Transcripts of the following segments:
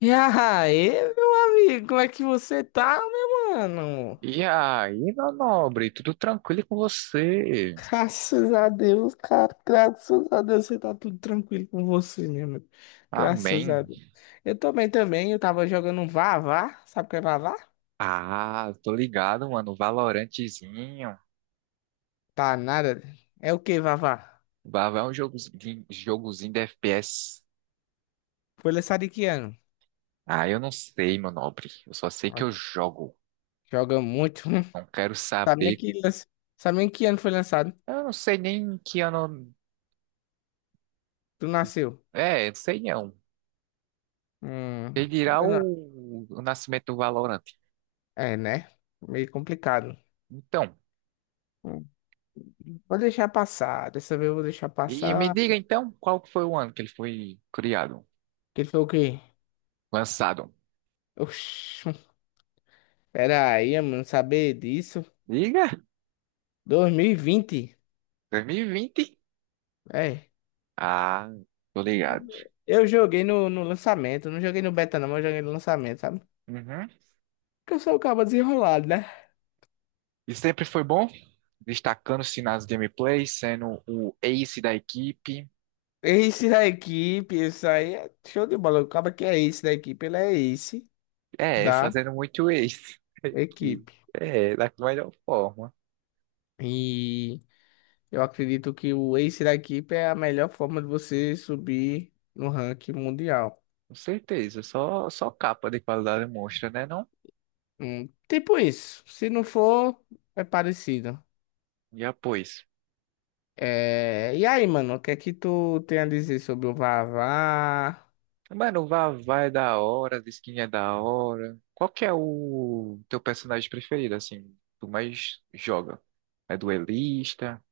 E aí, meu amigo, como é que você tá, meu mano? E aí, meu nobre, tudo tranquilo com você? Graças a Deus, cara. Graças a Deus, você tá tudo tranquilo com você, meu amigo. Graças Amém. a Deus. Eu tô bem também, eu tava jogando um Vavá. Sabe o que é Vavá? Ah, tô ligado, mano. Valorantezinho. Tá nada. É o que, Vavá? Vai é um jogozinho, jogozinho de FPS. Foi lançado em que ano? Ah, eu não sei, meu nobre. Eu só sei Ó, que eu jogo. joga muito. Hum. Não quero Sabe nem saber. que, lan- Sabe nem que ano foi lançado? Eu não sei nem que ano. Tu nasceu. É, não sei não. Hum, Ele dirá eu não- o nascimento do Valorant. É, né? Meio complicado. Então, Hum, Vou deixar passar. Dessa vez eu vou deixar e me passar. diga então, qual que foi o ano que ele foi criado? Que ele falou o quê? Lançado? Oxi, pera aí, eu não saber disso. Diga, 2020. 2020. É. Ah, tô ligado. Eu joguei no lançamento, não joguei no beta não, mas eu joguei no lançamento, sabe? Uhum. Porque eu sou o cabo desenrolado, né? E sempre foi bom, destacando-se nas gameplays, sendo o ace da equipe. Ace da equipe, isso aí é show de bola. O cabo que é ace da equipe, ele é ace É, da fazendo muito ace. E, equipe. é, da melhor forma. E eu acredito que o ace da equipe é a melhor forma de você subir no ranking mundial. Com certeza. Só capa de qualidade mostra, né, não? Tipo isso. Se não for, é parecido. E após. É, e aí, mano, o que é que tu tem a dizer sobre o Vavá? Mano, o Vavá é da hora, a skin é da hora. Qual que é o teu personagem preferido, assim? Tu mais joga? É duelista?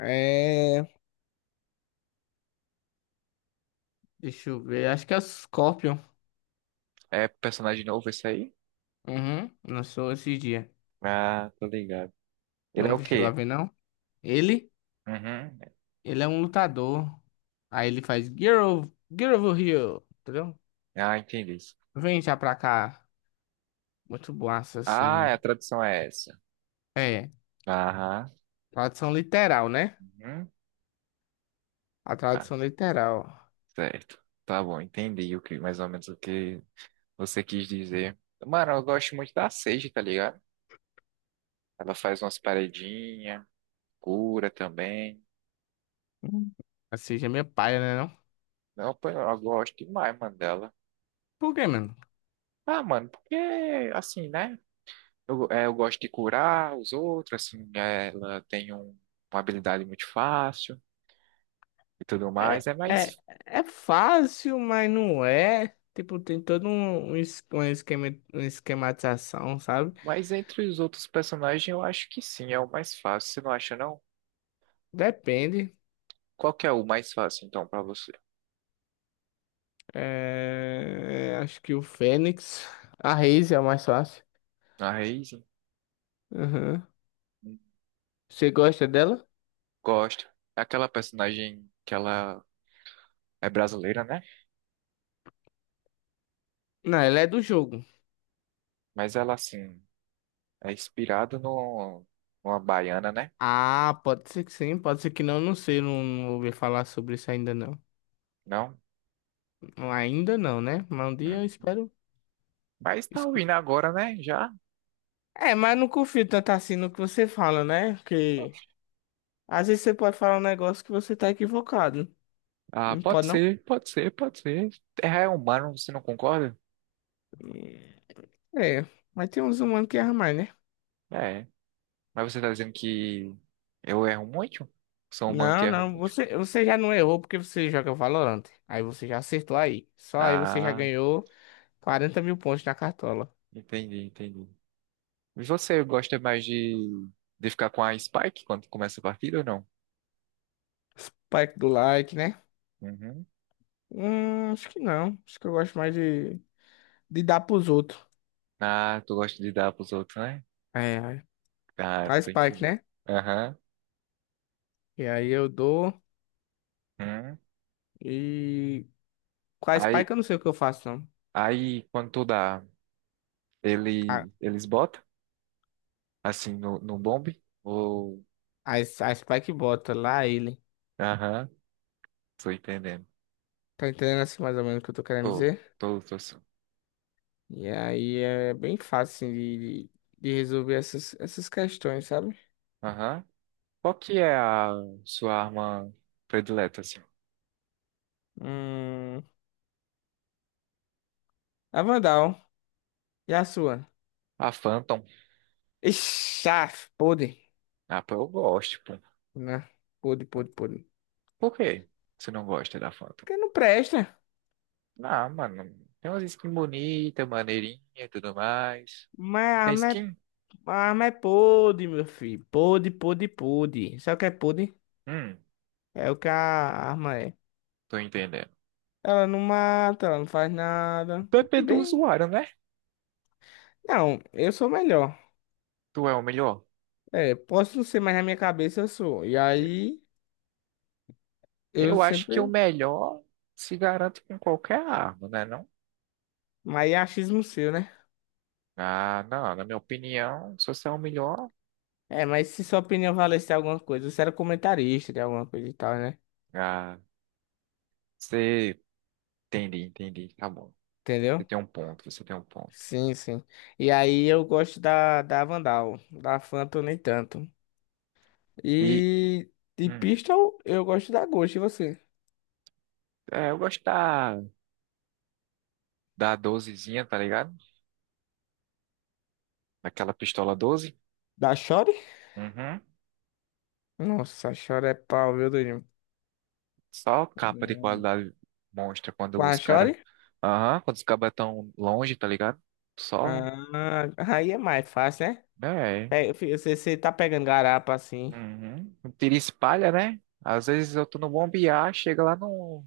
É, deixa eu ver, acho que é o Scorpion. É personagem novo esse aí? Uhum, lançou esse dia. Ah, tô ligado. Ele é Não o chegou a quê? ver, não? Ele, Uhum. ele é um lutador. Aí ele faz Girl, Girl over here, entendeu? Ah, entendi. Vem já pra cá. Muito boaça, Ah, é, assim. a tradução é essa. É, Aham. tradução literal, né? Uhum. A Ah, tradução literal. certo. Tá bom, entendi o que, mais ou menos o que você quis dizer. Mano, eu gosto muito da Sage, tá ligado? Ela faz umas paredinhas, cura também. Hum. Assim, já é minha paia, né, não? Não, pô, eu gosto demais, mano, dela. Por quê, mano? Ah, mano, porque, assim, né? Eu, é, eu gosto de curar os outros, assim, né? Ela tem um- uma habilidade muito fácil e tudo É, mais. É é, mais. é fácil, mas não é. Tipo, tem todo um esquema, uma esquematização, sabe? Mas entre os outros personagens, eu acho que sim, é o mais fácil. Você não acha, não? Depende. Qual que é o mais fácil, então, pra você? É, acho que o Fênix. A Raze é a mais fácil. A Raízen? Uhum. Hum, Você gosta dela? Gosto. É aquela personagem que ela é brasileira, né? Não, ela é do jogo. Mas ela, assim, é inspirada no, numa baiana, né? Ah, pode ser que sim, pode ser que não, não sei, não, não ouvi falar sobre isso ainda não. Não? Ainda não, né? Mas um dia eu Uhum. espero Mas tá escutar. ouvindo agora, né? Já? É, mas não confio tanto assim no que você fala, né? Porque às vezes você pode falar um negócio que você tá equivocado. Ah, Não pode pode, não? ser, pode ser, pode ser. Terra é humano, você não concorda? É. Mas tem uns humanos que erram mais, né? É. Mas você tá dizendo que eu erro muito? Sou um humano que Não, erro não. muito? Você já não errou porque você joga Valorant. Aí você já acertou aí. Só aí você já Ah, ganhou 40 mil pontos na cartola. entendi, entendi. E você gosta mais de ficar com a Spike quando começa a partida ou não? Spike do like, né? Uhum. Acho que não. Acho que eu gosto mais de dar pros outros. Ah, tu gosta de dar pros outros, né? É, é. Ah, A tô Spike, entendendo. né? Aham. E aí eu dou. Uhum. E com a Spike Aí, eu não sei o que eu faço, não. aí, quando tu dá, A, ele, eles botam, assim, no, no bombe? Ou... a Spike bota lá ele. Aham, tô entendendo. Tá entendendo assim mais ou menos o que eu tô querendo Tô, dizer? tô, tô. Sim. E aí é bem fácil assim, de de resolver essas questões, sabe? Aham. Qual que é a sua arma predileta, assim? Hum, a Vandal, e a sua? A Phantom? Ixi, ah, podre, Ah, pô, eu gosto, pô. né? Podre, podre, podre. Por quê? Você não gosta da Phantom? Porque não presta. Ah, mano, tem umas skins bonitas, maneirinha e tudo mais. Mas a Tem arma é, skin? a arma é podre, meu filho. Podre, podre, podre. Sabe o que é podre? Hum, É o que a arma é. Tô entendendo. Ela não mata, ela não faz nada. PP do Bem, usuário, né? não, eu sou melhor. Tu é o melhor? É, posso não ser, mas na minha cabeça eu sou. E aí, eu Eu acho que o sempre. melhor se garante com qualquer arma, né, não? Mas é achismo seu, né? Ah, não, na minha opinião, se você é o melhor, É, mas se sua opinião valesse alguma coisa, você era comentarista de alguma coisa e tal, né? ah, você... Entendi, entendi, tá bom. Você Entendeu? tem um ponto, você tem um ponto. Sim, sim. E aí eu gosto da Vandal, da Phantom nem tanto. E, E de hum, Pistol eu gosto da Ghost, e você? Eu gosto da, da 12, tá ligado? Aquela pistola doze. Da Shore? Uhum. Nossa, a Shore é pau, viu, Durinho? Só capa de Hum. qualidade monstra Com quando os a caras. Shore? Aham, quando os cabas tão longe, tá ligado? Só. Ah, aí é mais fácil, né? É. É, você tá pegando garapa assim. Uhum. Um tiro espalha, né? Às vezes eu tô no bombear, chega lá no,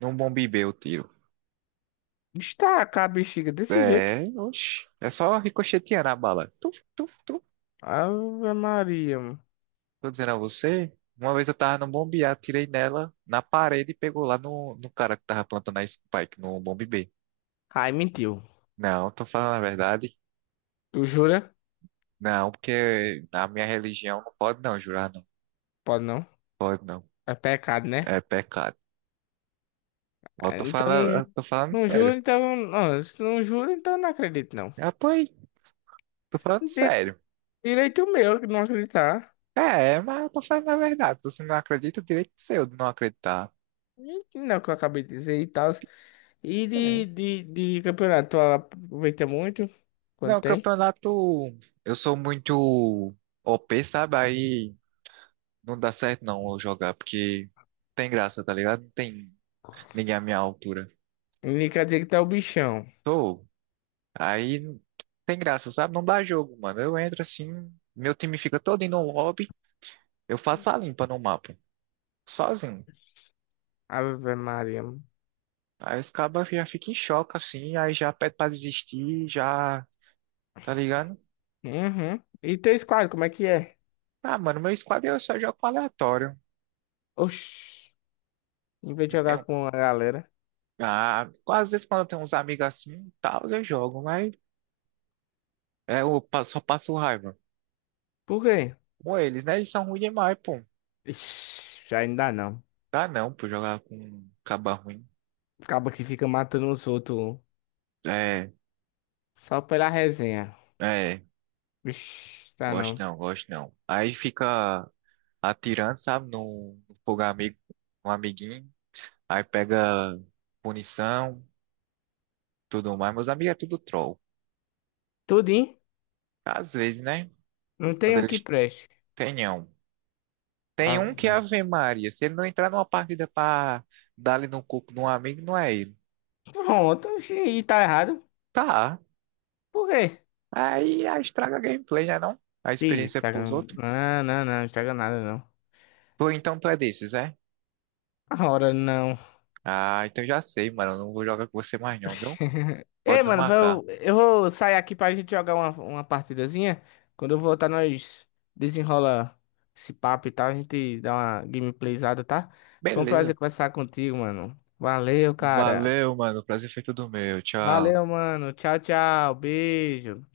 no bombibê o tiro. Destaca a bexiga desse jeito. É, oxe. É só ricochetear na bala. Tuf, tuf, tuf. Ave Maria, mano. Tô dizendo a você. Uma vez eu tava no bombear, tirei nela na parede e pegou lá no, no cara que tava plantando a spike no bombe B. Ai, mentiu. Não, tô falando a verdade. Tu jura? Não, porque na minha religião não pode não jurar. Pode não. Pode não. É pecado, né? É pecado. Ah, então não, Eu tô falando não sério. juro, então. Não, se não juro, então não acredito, não. Ah, pô, aí, tô falando Di- sério. Direito meu que não acreditar. É, mas eu tô falando a verdade. Então, você não acredita, o direito é seu de não acreditar. E que Não, é o que eu acabei de dizer e tal. E É. de campeonato, tu aproveita muito quando Não, tem. campeonato. Eu sou muito OP, sabe? Aí não dá certo não eu jogar, porque tem graça, tá ligado? Não tem ninguém à minha altura. E quer dizer que tá o bichão. Tô. Aí não tem graça, sabe? Não dá jogo, mano. Eu entro assim, meu time fica todo indo no lobby, eu faço a limpa no mapa, sozinho. Ave Maria. Aí os cabas já ficam em choque, assim, aí já pede pra desistir, já, tá ligado? Uhum. E teu squad, como é que é? Ah, mano, meu squad eu só jogo com aleatório. Oxi. Em vez de Não jogar tenho. com a galera. Ah, às vezes quando eu tenho uns amigos assim, tal, eu jogo, mas é, eu pa- só passo raiva. Por quê? Com eles, né? Eles são ruins demais, pô. Ixi, ainda não. Dá não, pô, jogar com um caba ruim. Acaba que fica matando os outros. Um. É, Só pela resenha. é, Vixe, tá gosto não. não, gosto não. Aí fica atirando, sabe, no no fogo amigo, um amiguinho, aí pega punição, tudo mais. Meus amigos é tudo troll. Tudo, hein? Às vezes, né? Não tem Quando um que eles preste. tenham. Tem Ah, um que é vai. Ave Maria. Se ele não entrar numa partida pra dar ali no coco de um amigo, não é ele. Pronto, oxi, e tá errado. Tá. Por quê? Aí, aí estraga a gameplay, né não? A Ih, experiência Instagram. pros outros. Não, não, não, Instagram nada não. Tu, então tu é desses, é? Ora, não. Ah, então já sei, mano. Eu não vou jogar com você mais não, viu? Ei, Pode mano, desmarcar. Eu vou sair aqui pra gente jogar uma partidazinha. Quando eu voltar, nós desenrola esse papo e tal. A gente dá uma gameplayzada, tá? Foi um Beleza. prazer conversar contigo, mano. Valeu, cara. Valeu, mano. O prazer foi todo meu. Tchau. Valeu, mano. Tchau, tchau. Beijo.